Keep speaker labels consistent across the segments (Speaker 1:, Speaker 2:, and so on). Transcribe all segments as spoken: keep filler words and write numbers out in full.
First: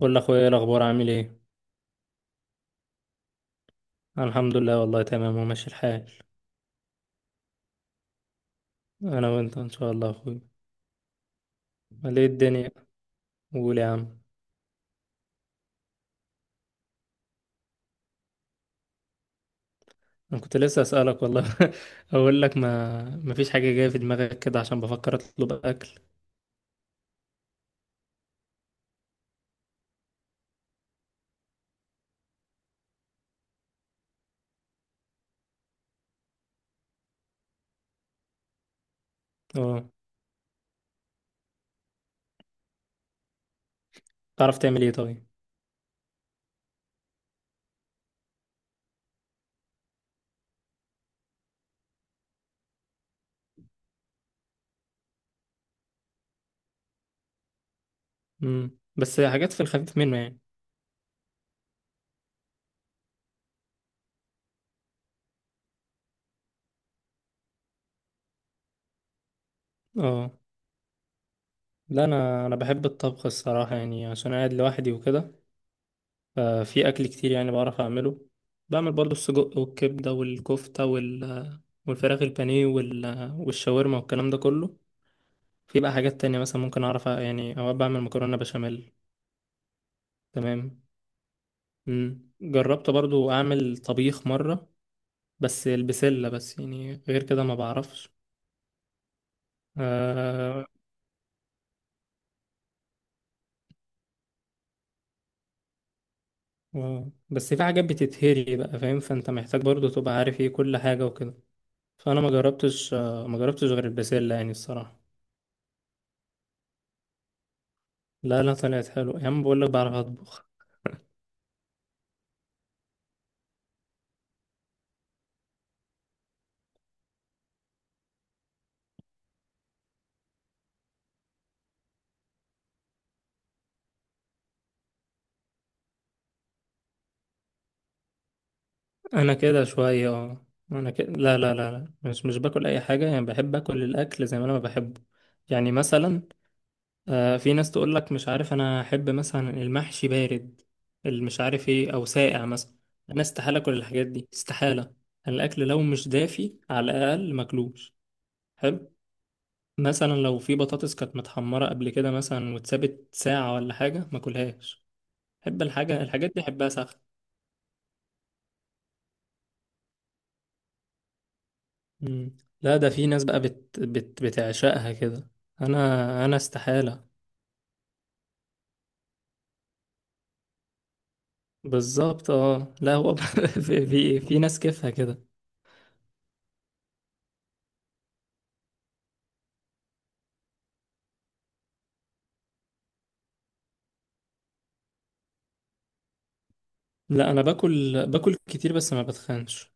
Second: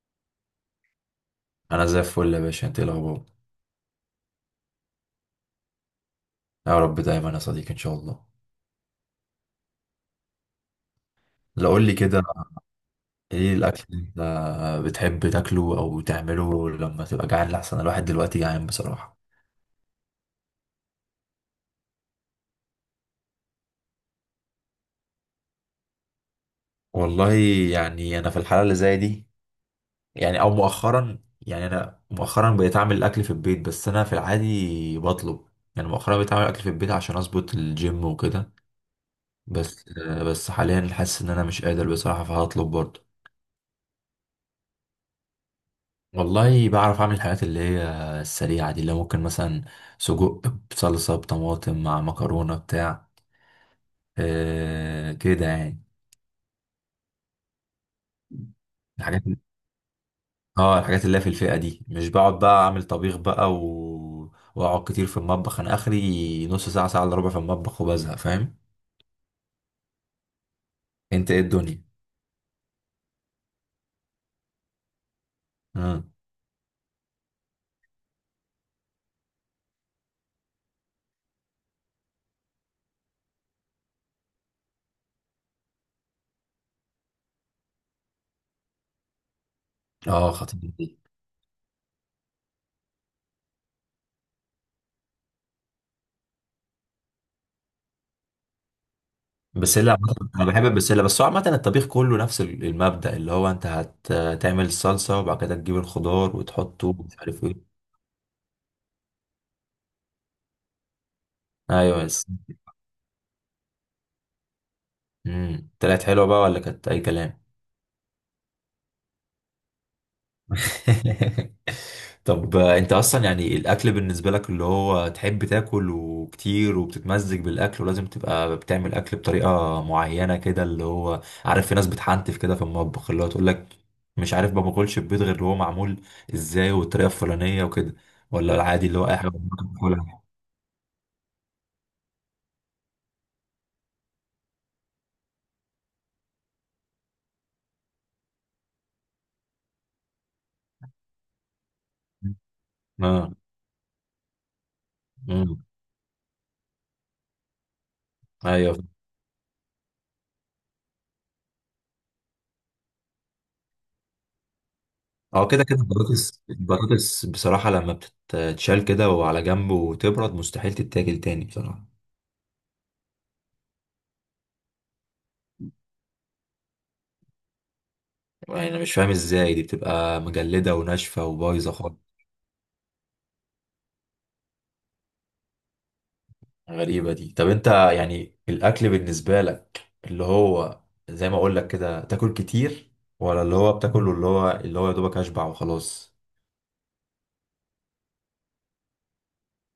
Speaker 1: قول لاخويا ايه الاخبار عامل ايه.
Speaker 2: انا زي الفل يا باشا. انت إيه الاخبار؟
Speaker 1: أنا الحمد لله والله تمام وماشي الحال.
Speaker 2: يا رب دايما يا صديقي ان شاء الله.
Speaker 1: انا وانت ان شاء الله يا اخويا.
Speaker 2: لا قول لي كده.
Speaker 1: ليه الدنيا.
Speaker 2: ايه
Speaker 1: قول
Speaker 2: الاكل
Speaker 1: يا
Speaker 2: اللي
Speaker 1: عم،
Speaker 2: انت بتحب تاكله او تعمله لما تبقى جعان؟ لحسن الواحد دلوقتي جعان بصراحه.
Speaker 1: انا كنت لسه اسالك والله. اقول لك ما ما فيش حاجه جايه في دماغك كده عشان بفكر اطلب اكل.
Speaker 2: والله، يعني انا في الحاله اللي زي دي، يعني او مؤخرا، يعني انا مؤخرا بقيت اعمل الاكل في البيت بس انا في العادي بطلب. يعني مؤخرا بقيت اعمل اكل في البيت عشان اظبط الجيم وكده.
Speaker 1: اه،
Speaker 2: بس بس حاليا حاسس ان انا مش قادر بصراحه، فهطلب برضه.
Speaker 1: تعرف تعمل ايه طيب؟
Speaker 2: والله بعرف اعمل الحاجات اللي هي السريعه دي، اللي ممكن مثلا سجق بصلصه بطماطم مع مكرونه بتاع. آه كده يعني.
Speaker 1: امم بس
Speaker 2: الحاجات،
Speaker 1: حاجات في الخفيف منه يعني.
Speaker 2: اه الحاجات اللي هي في الفئه دي. مش بقعد بقى اعمل طبيخ بقى و... واقعد كتير في المطبخ. انا اخري نص ساعه، ساعه الا ربع في المطبخ وبزهق، فاهم؟
Speaker 1: اه
Speaker 2: انت ايه الدنيا؟
Speaker 1: لا، انا انا بحب الطبخ الصراحه يعني عشان قاعد لوحدي وكده.
Speaker 2: مم.
Speaker 1: ففي أكل كتير يعني بعرف أعمله، بعمل برضو السجق والكبدة والكفتة وال... والفراخ البانيه وال... والشاورما والكلام ده كله. في بقى حاجات تانية مثلا ممكن أعرف أ- يعني أوقات بعمل مكرونة بشاميل.
Speaker 2: اه خطير
Speaker 1: تمام.
Speaker 2: دي.
Speaker 1: مم. جربت برضو أعمل طبيخ مرة، بس البسلة بس يعني، غير كده ما بعرفش.
Speaker 2: بسله عامة- انا بحب
Speaker 1: آه...
Speaker 2: البسله، بس هو عامه الطبيخ كله نفس ال- المبدأ، اللي هو انت هتعمل الصلصه وبعد كده تجيب الخضار وتحطه
Speaker 1: آه،
Speaker 2: ومش عارف
Speaker 1: بس في
Speaker 2: ايه.
Speaker 1: حاجات بتتهري بقى، فاهم؟ فأنت محتاج برضو تبقى عارف ايه كل حاجة وكده.
Speaker 2: ايوه.
Speaker 1: فأنا ما جربتش، آه، ما جربتش غير البسلة يعني الصراحة.
Speaker 2: امم، طلعت حلوه بقى ولا كانت اي كلام؟
Speaker 1: لا لا، طلعت حلو يا عم، بقول لك بعرف اطبخ.
Speaker 2: طب آه، انت اصلا يعني الاكل بالنسبه لك اللي هو تحب تاكل وكتير وبتتمزج بالاكل ولازم تبقى بتعمل اكل بطريقه معينه كده، اللي هو عارف في ناس بتحنتف كده في المطبخ، اللي هو تقول لك مش عارف ما باكلش البيض غير اللي هو معمول ازاي والطريقه الفلانيه وكده، ولا العادي اللي هو اي حاجه
Speaker 1: انا كده
Speaker 2: ممكن
Speaker 1: شويه
Speaker 2: تاكلها؟
Speaker 1: اه. انا كده، لا لا لا لا، مش مش باكل اي حاجه، يعني بحب اكل الاكل زي ما انا ما بحبه. يعني مثلا، آه، في ناس تقول لك مش عارف، انا احب مثلا المحشي بارد، اللي مش عارف ايه، او ساقع مثلا. انا
Speaker 2: اه.
Speaker 1: استحاله اكل الحاجات دي استحاله.
Speaker 2: امم.
Speaker 1: الاكل لو مش دافي على الاقل ماكلوش.
Speaker 2: ايوه.
Speaker 1: حلو. مثلا لو في بطاطس كانت متحمره قبل كده مثلا واتسابت ساعه ولا حاجه ماكلهاش.
Speaker 2: اه
Speaker 1: احب
Speaker 2: كده كده،
Speaker 1: الحاجه الحاجات
Speaker 2: البطاطس
Speaker 1: دي احبها ساخنه.
Speaker 2: البطاطس بصراحة لما بتتشال كده وعلى جنب وتبرد مستحيل تتاكل تاني بصراحة.
Speaker 1: مم. لا، ده في ناس بقى بت... بت... بتعشقها كده. انا انا استحالة.
Speaker 2: يعني انا مش فاهم ازاي دي بتبقى مجلدة وناشفة وبايظة خالص.
Speaker 1: بالظبط اه، لا هو في... في في ناس كيفها كده.
Speaker 2: غريبة دي. طب انت يعني الاكل بالنسبة لك اللي هو زي ما اقول لك كده تاكل كتير، ولا اللي هو بتاكله اللي هو اللي هو يا دوبك اشبع وخلاص؟
Speaker 1: لا انا باكل باكل كتير بس ما بتخنش.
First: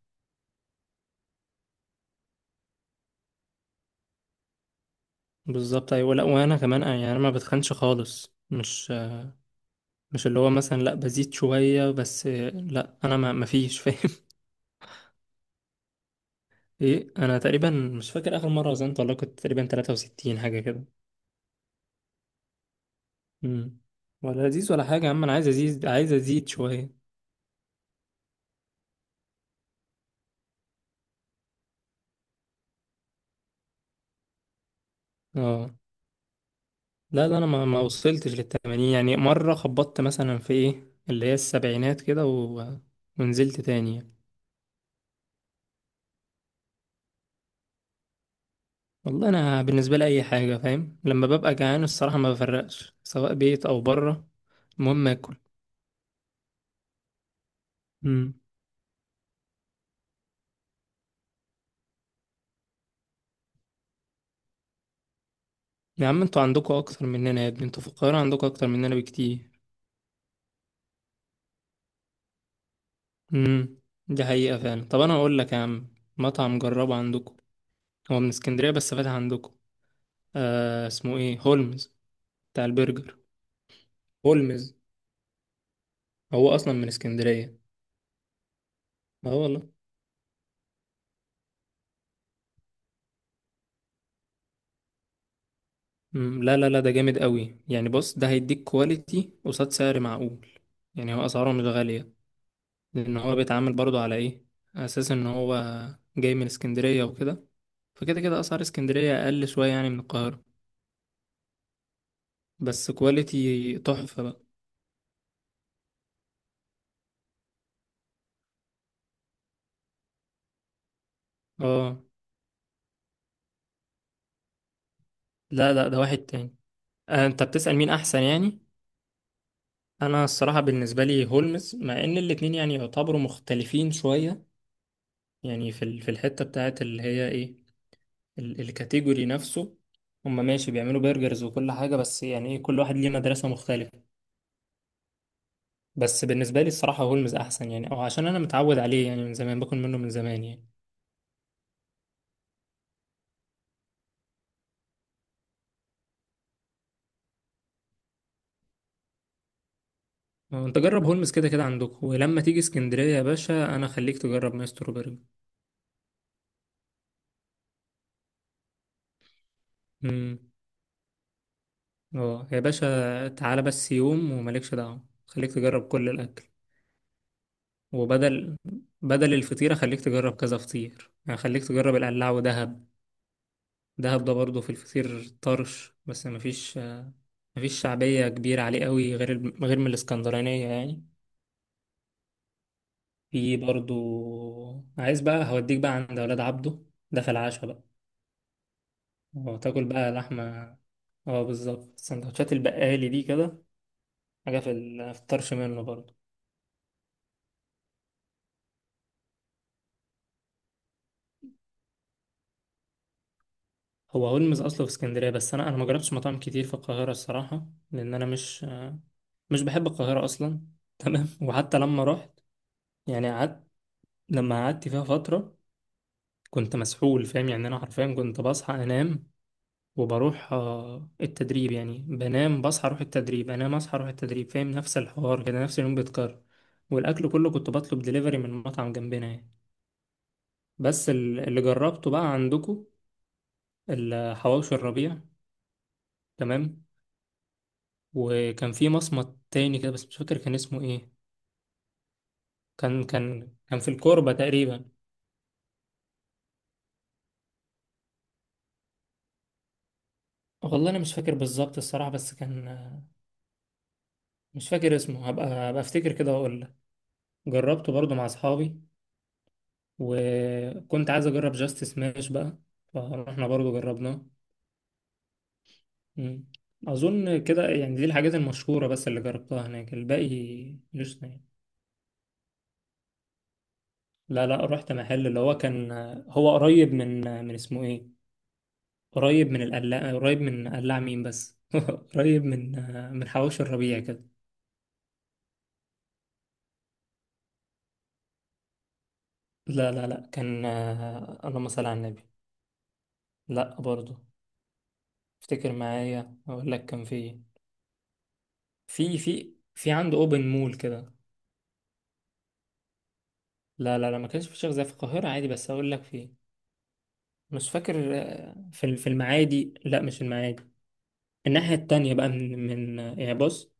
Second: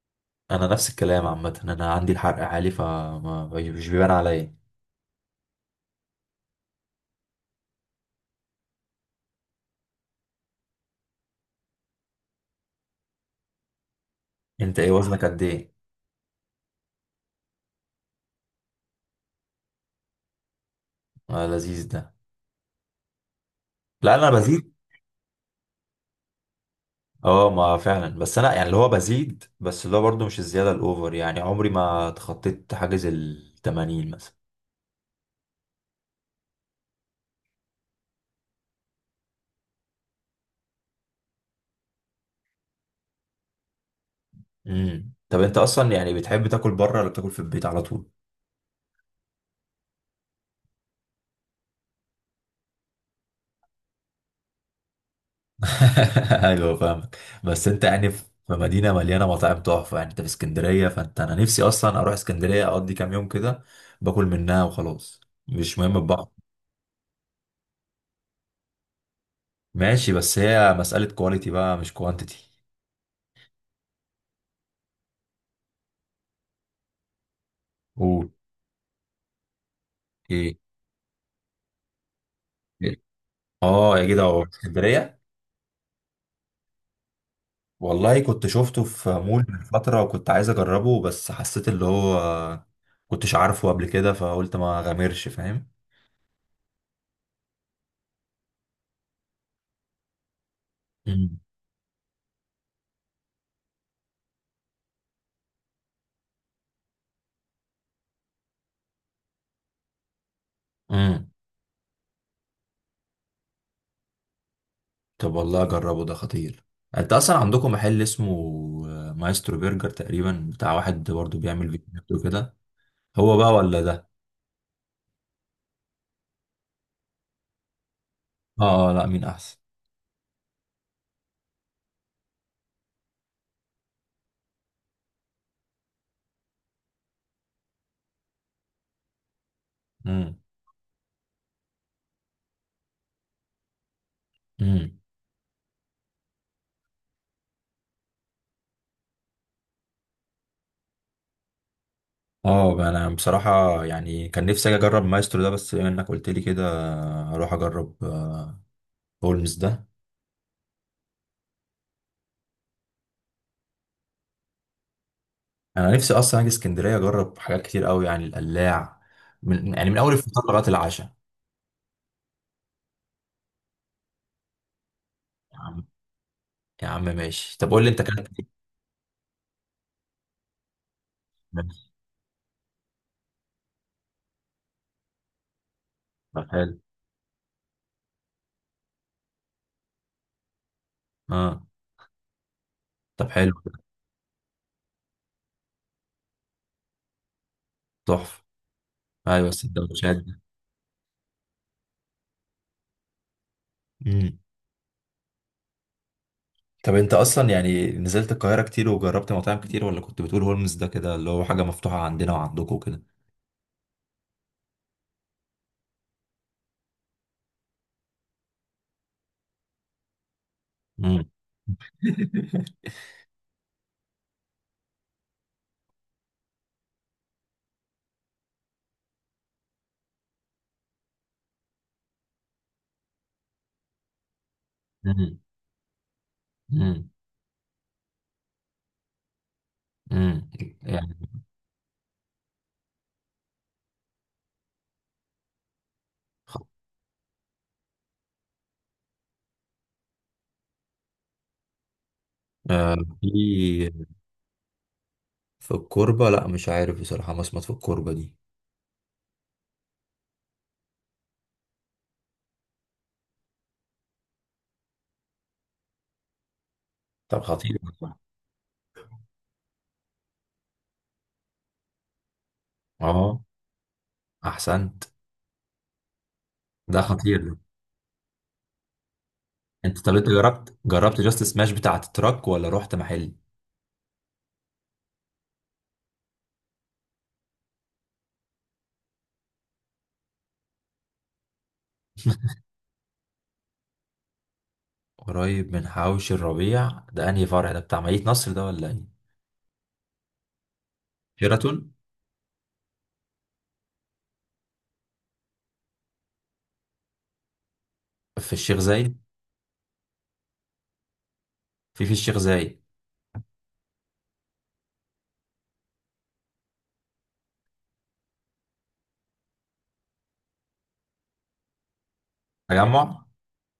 Speaker 2: انا نفس الكلام عامة، انا عندي الحرق عالي فمش بيبان عليا.
Speaker 1: بالظبط ايوه، لا وانا كمان آه، يعني انا ما بتخنش خالص، مش مش اللي هو مثلا، لا بزيد شوية بس آه، لا انا ما ما فيش فاهم.
Speaker 2: انت ايه وزنك قد ايه؟
Speaker 1: ايه، انا تقريبا مش فاكر اخر مرة وزنت والله، كنت تقريبا ثلاثة وستين حاجة كده.
Speaker 2: آه لذيذ ده.
Speaker 1: مم.
Speaker 2: لا انا
Speaker 1: ولا ازيد
Speaker 2: بزيد.
Speaker 1: ولا حاجة يا عم، انا عايز ازيد، عايز ازيد شوية.
Speaker 2: اه ما فعلا، بس انا يعني اللي هو بزيد، بس اللي هو برضه مش الزياده الاوفر. يعني عمري ما تخطيت حاجز ال الثمانين مثلا.
Speaker 1: اه لا لا، انا ما ما وصلتش للتمانين، يعني مره خبطت مثلا في ايه اللي هي السبعينات كده و... ونزلت تاني يعني.
Speaker 2: امم، طب انت اصلا يعني بتحب تاكل بره ولا بتاكل في البيت على طول؟
Speaker 1: والله انا بالنسبه لي اي حاجه، فاهم؟ لما ببقى جعان الصراحه ما بفرقش سواء بيت او بره، المهم اكل.
Speaker 2: ايوه فاهمك. بس انت يعني في
Speaker 1: امم.
Speaker 2: في مدينه مليانه مطاعم تحفه، يعني انت في اسكندريه. فانت، انا نفسي اصلا اروح اسكندريه اقضي كام يوم كده، باكل منها وخلاص. مش مهم
Speaker 1: يا عم
Speaker 2: بقى.
Speaker 1: انتوا عندكوا اكتر مننا يا ابني، انتوا في القاهره عندكوا اكتر مننا بكتير.
Speaker 2: ماشي، بس هي مساله كواليتي بقى مش كوانتيتي.
Speaker 1: امم، دي حقيقه فعلا. طب انا اقول لك يا عم مطعم جربه عندكوا، هو من
Speaker 2: قول.
Speaker 1: اسكندريه بس فاتح عندكوا.
Speaker 2: ايه.
Speaker 1: آه اسمه ايه، هولمز، بتاع
Speaker 2: إيه؟
Speaker 1: البرجر.
Speaker 2: اه يا جدع، هو
Speaker 1: هولمز،
Speaker 2: اسكندريه.
Speaker 1: هو اصلا من اسكندريه.
Speaker 2: والله كنت شفته في
Speaker 1: اه
Speaker 2: مول من
Speaker 1: والله.
Speaker 2: فترة وكنت عايز أجربه، بس حسيت اللي هو كنتش عارفه قبل كده، فقلت ما غامرش، فاهم؟
Speaker 1: مم، لا لا لا، ده جامد قوي يعني. بص، ده هيديك كواليتي قصاد سعر معقول، يعني هو
Speaker 2: امم.
Speaker 1: اسعاره مش غالية، لان هو بيتعامل برضو على ايه، اساس ان هو جاي من اسكندرية وكده، فكده كده اسعار اسكندرية اقل شوية يعني من القاهرة،
Speaker 2: امم.
Speaker 1: بس كواليتي تحفة بقى.
Speaker 2: طب والله أجربه، ده خطير. أنت أصلا عندكم محل اسمه مايسترو برجر تقريبا، بتاع واحد برضه بيعمل
Speaker 1: اه
Speaker 2: فيديوهات وكده. هو بقى ولا ده؟
Speaker 1: لا لا، ده واحد تاني. آه، انت بتسأل مين احسن يعني.
Speaker 2: آه آه، لا مين أحسن.
Speaker 1: انا الصراحة بالنسبة لي هولمز، مع ان الاتنين يعني يعتبروا مختلفين شوية، يعني في ال- في الحتة بتاعت اللي هي ايه، ال- الكاتيجوري نفسه. هم
Speaker 2: امم.
Speaker 1: ماشي بيعملوا برجرز وكل حاجة، بس يعني ايه، كل واحد ليه مدرسة مختلفة.
Speaker 2: امم.
Speaker 1: بس بالنسبة لي الصراحة هولمز أحسن، يعني أو عشان أنا متعود عليه يعني، من زمان باكل منه من زمان يعني.
Speaker 2: اه بقى انا بصراحة يعني كان نفسي اجي اجرب مايسترو ده، بس بما انك قلت لي كده هروح اجرب آه، هولمز ده.
Speaker 1: أه، أنت جرب هولمز كده كده عندك، ولما تيجي اسكندرية يا باشا أنا خليك تجرب مايسترو برجر.
Speaker 2: انا نفسي اصلا اجي اسكندريه اجرب حاجات كتير قوي، يعني القلاع، من يعني من اول
Speaker 1: أمم.
Speaker 2: الفطار لغايه العشاء.
Speaker 1: أه يا باشا تعالى بس يوم ومالكش دعوة، خليك
Speaker 2: يا عم.
Speaker 1: تجرب كل الأكل.
Speaker 2: يا عم ماشي، طب قول لي انت اكلت ايه.
Speaker 1: وبدل، بدل الفطيرة خليك تجرب كذا فطير، يعني خليك
Speaker 2: ماشي.
Speaker 1: تجرب القلاع ودهب. دهب ده برضه في الفطير طرش، بس
Speaker 2: طب حلو.
Speaker 1: مفيش، مفيش شعبية كبيرة عليه قوي غير ال- غير من الإسكندرانية يعني.
Speaker 2: اه. طب حلو
Speaker 1: في
Speaker 2: كده.
Speaker 1: برضو، عايز بقى هوديك بقى عند أولاد عبده، ده في العشاء بقى،
Speaker 2: تحفه. ايوه
Speaker 1: وتاكل بقى
Speaker 2: السندوتشات دي.
Speaker 1: لحمة. اه بالظبط، سندوتشات البقالي دي كده.
Speaker 2: امم،
Speaker 1: حاجة في ال- في الطرش منه برضو.
Speaker 2: طب انت اصلا يعني نزلت القاهره كتير وجربت مطاعم كتير، ولا كنت بتقول هولمز ده كده اللي هو حاجه مفتوحه عندنا وعندكم كده؟
Speaker 1: هو هولمز أصله في اسكندرية، بس أنا، أنا ما جربتش مطاعم كتير في القاهرة الصراحة، لأن أنا مش، مش بحب القاهرة أصلا.
Speaker 2: امم.
Speaker 1: تمام. وحتى لما رحت يعني قعدت، لما قعدت فيها فترة كنت مسحول، فاهم؟ يعني أنا حرفيا كنت بصحى أنام، وبروح آه، التدريب، يعني بنام بصحى اروح التدريب، انام اصحى اروح التدريب، فاهم؟ نفس
Speaker 2: امم.
Speaker 1: الحوار كده، نفس اليوم بيتكرر.
Speaker 2: امم.
Speaker 1: والاكل كله كنت بطلب دليفري من مطعم جنبنا يعني.
Speaker 2: امم.
Speaker 1: بس
Speaker 2: يعني
Speaker 1: ال- اللي جربته بقى عندكم، الحواوشي الربيع، تمام، وكان في مصمت تاني كده، بس مش فاكر كان اسمه ايه.
Speaker 2: آه
Speaker 1: كان
Speaker 2: في
Speaker 1: كان كان في الكوربة تقريبا.
Speaker 2: في الكوربه، لا مش عارف بصراحه مصمت في الكوربه دي.
Speaker 1: والله انا مش فاكر بالظبط الصراحة، بس كان آه، مش فاكر اسمه، هبقى هبقى افتكر كده واقول لك.
Speaker 2: طب خطير
Speaker 1: جربته برضو
Speaker 2: والله.
Speaker 1: مع اصحابي، وكنت عايز اجرب جاست سماش بقى،
Speaker 2: اه.
Speaker 1: فاحنا برضو جربناه.
Speaker 2: احسنت.
Speaker 1: مم.
Speaker 2: ده خطير
Speaker 1: اظن
Speaker 2: ده.
Speaker 1: كده يعني، دي الحاجات المشهوره بس اللي جربتها هناك،
Speaker 2: انت، طب انت جربت
Speaker 1: الباقي مش
Speaker 2: جربت جاست
Speaker 1: يعني.
Speaker 2: سماش بتاعة التراك ولا رحت محل؟
Speaker 1: لا لا، رحت محل اللي هو كان، هو قريب من، من اسمه ايه، قريب من القلاع، قريب من قلاع مين بس قريب من، من حواوشي الربيع كده.
Speaker 2: قريب من حوش الربيع ده، انهي فرع ده؟ بتاع مدينة نصر ده ولا ايه؟
Speaker 1: لا لا لا، كان، اللهم صل
Speaker 2: شيراتون؟
Speaker 1: على النبي، لا برضو، افتكر معايا اقول لك كان في إيه.
Speaker 2: في الشيخ
Speaker 1: في
Speaker 2: زايد؟
Speaker 1: في في عنده اوبن مول كده.
Speaker 2: في في الشيخ زايد؟
Speaker 1: لا لا لا، ما كانش في شيخ زي في القاهرة عادي، بس هقول لك فين. مش فاكر آه، في في المعادي، لا مش المعادي، الناحية التانية بقى من من آه،
Speaker 2: تجمع؟
Speaker 1: يعني بص،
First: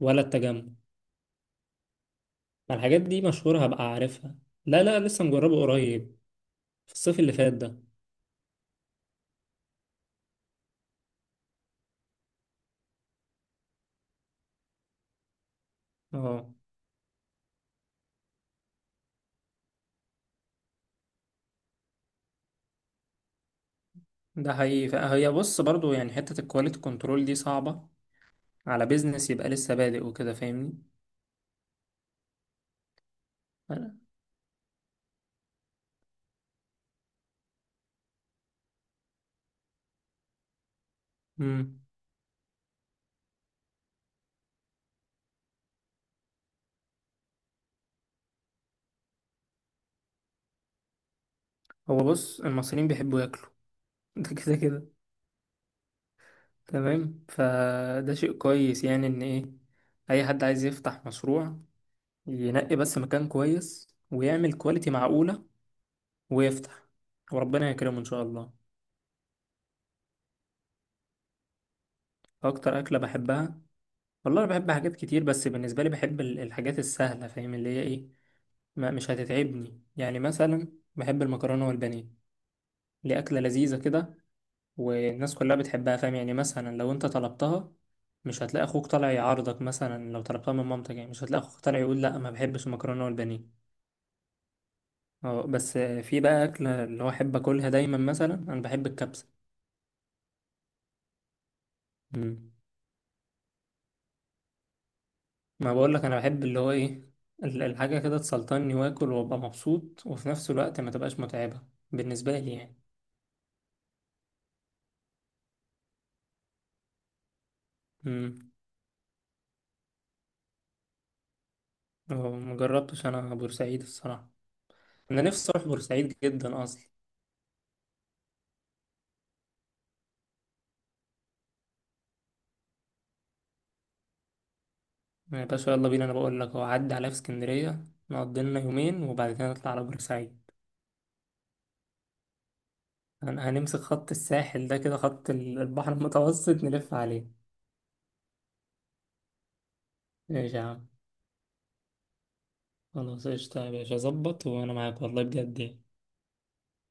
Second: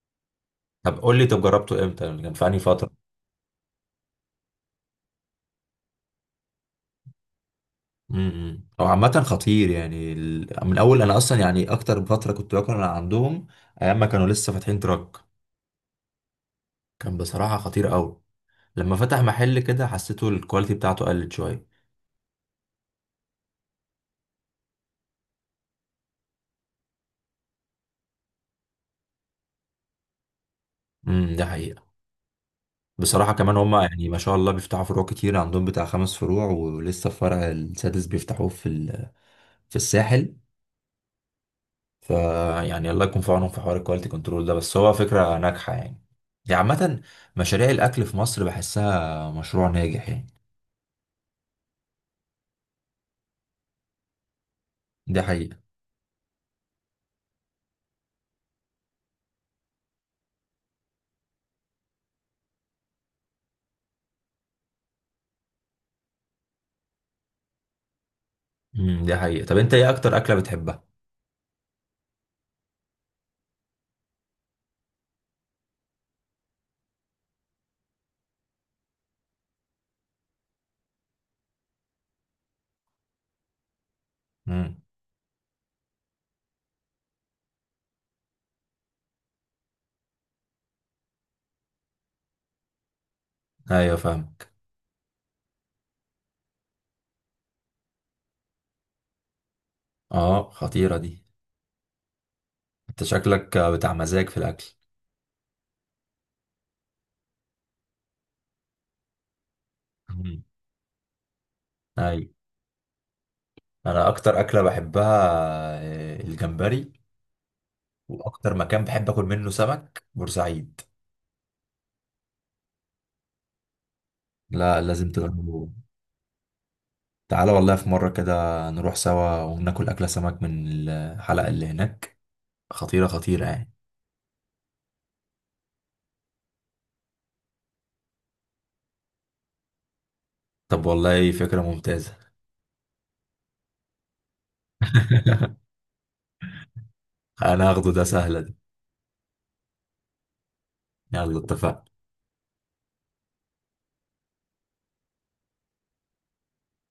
Speaker 1: ولا التجمع.
Speaker 2: طب قول لي، طب جربته امتى يعني، كان في انهي
Speaker 1: ما
Speaker 2: فترة؟
Speaker 1: الحاجات دي مشهورة هبقى عارفها. لا لا، لسه مجربه قريب، في الصيف اللي فات ده.
Speaker 2: امم. هو عامة خطير، يعني ال- من اول، انا اصلا يعني اكتر فترة كنت باكل انا عندهم ايام ما كانوا لسه فاتحين تراك.
Speaker 1: اه،
Speaker 2: كان بصراحة خطير قوي، لما فتح محل كده حسيته الكواليتي بتاعته قلت شوية.
Speaker 1: ده حقيقي، هي بص برضو يعني حتة الكواليتي كنترول دي صعبة، على بيزنس يبقى لسه بادئ وكده، فاهمني؟
Speaker 2: امم. ده حقيقة. بصراحة كمان هما يعني ما شاء الله بيفتحوا فروع كتير عندهم، بتاع خمس فروع ولسه الفرع السادس بيفتحوه في ال- في الساحل.
Speaker 1: امم،
Speaker 2: فيعني الله يكون في عونهم في حوار الكواليتي كنترول ده، بس هو فكرة ناجحة يعني دي عامة. مشاريع الأكل في مصر بحسها مشروع ناجح يعني.
Speaker 1: هو بص المصريين بيحبوا ياكلوا ده كده كده.
Speaker 2: دي حقيقة.
Speaker 1: تمام، فده شيء كويس يعني، ان ايه، اي حد عايز يفتح مشروع ينقي بس مكان كويس ويعمل كواليتي معقولة، ويفتح، وربنا يكرمه ان شاء الله.
Speaker 2: امم، دي حقيقة. طب أنت إيه أكتر أكلة بتحبها؟
Speaker 1: اكتر اكلة بحبها، والله انا بحب حاجات كتير، بس بالنسبة لي بحب ال- الحاجات السهلة، فاهم؟ اللي هي ايه، ما مش هتتعبني يعني، مثلا بحب المكرونة والبانيه، اللي اكلة لذيذة كده،
Speaker 2: امم.
Speaker 1: والناس كلها بتحبها، فاهم؟ يعني مثلا لو انت طلبتها، مش هتلاقي اخوك طالع يعارضك، مثلا لو طلبتها من مامتك يعني مش هتلاقي اخوك طالع يقول لا ما بحبش المكرونه والبانيه.
Speaker 2: أيوة فاهمك.
Speaker 1: اه، بس في بقى اكله اللي هو احب اكلها دايما، مثلا انا بحب الكبسه.
Speaker 2: أه خطيرة دي.
Speaker 1: مم.
Speaker 2: أنت شكلك بتاع مزاج في الأكل.
Speaker 1: ما بقول لك انا بحب اللي هو ايه، ال- الحاجه كده تسلطني واكل وابقى مبسوط، وفي
Speaker 2: امم.
Speaker 1: نفس الوقت ما تبقاش متعبه،
Speaker 2: أيوة.
Speaker 1: بالنسبه لي يعني.
Speaker 2: أنا أكتر أكلة بحبها آه، الجمبري.
Speaker 1: امم.
Speaker 2: واكتر مكان بحب اكل منه سمك بورسعيد.
Speaker 1: مجربتش انا بورسعيد الصراحه،
Speaker 2: لا لازم
Speaker 1: انا نفسي اروح
Speaker 2: تجربوا.
Speaker 1: بورسعيد جدا اصلا.
Speaker 2: تعالى والله في مرة كده نروح سوا وناكل أكلة سمك من الحلقة اللي هناك، خطيرة خطيرة يعني.
Speaker 1: يا باشا يلا بينا، انا بقول لك هو عدى عليا في اسكندريه، نقضي لنا يومين وبعد كده نطلع على بورسعيد.
Speaker 2: طب والله فكرة ممتازة.
Speaker 1: هن- هنمسك خط الساحل ده كده، خط ال- البحر المتوسط، نلف عليه.
Speaker 2: أنا هاخده، ده سهلة دي.
Speaker 1: ماشي يا عم.
Speaker 2: يلا اتفقنا.
Speaker 1: خلاص قشطة يا باشا، ظبط وانا معاك والله بجد يعني.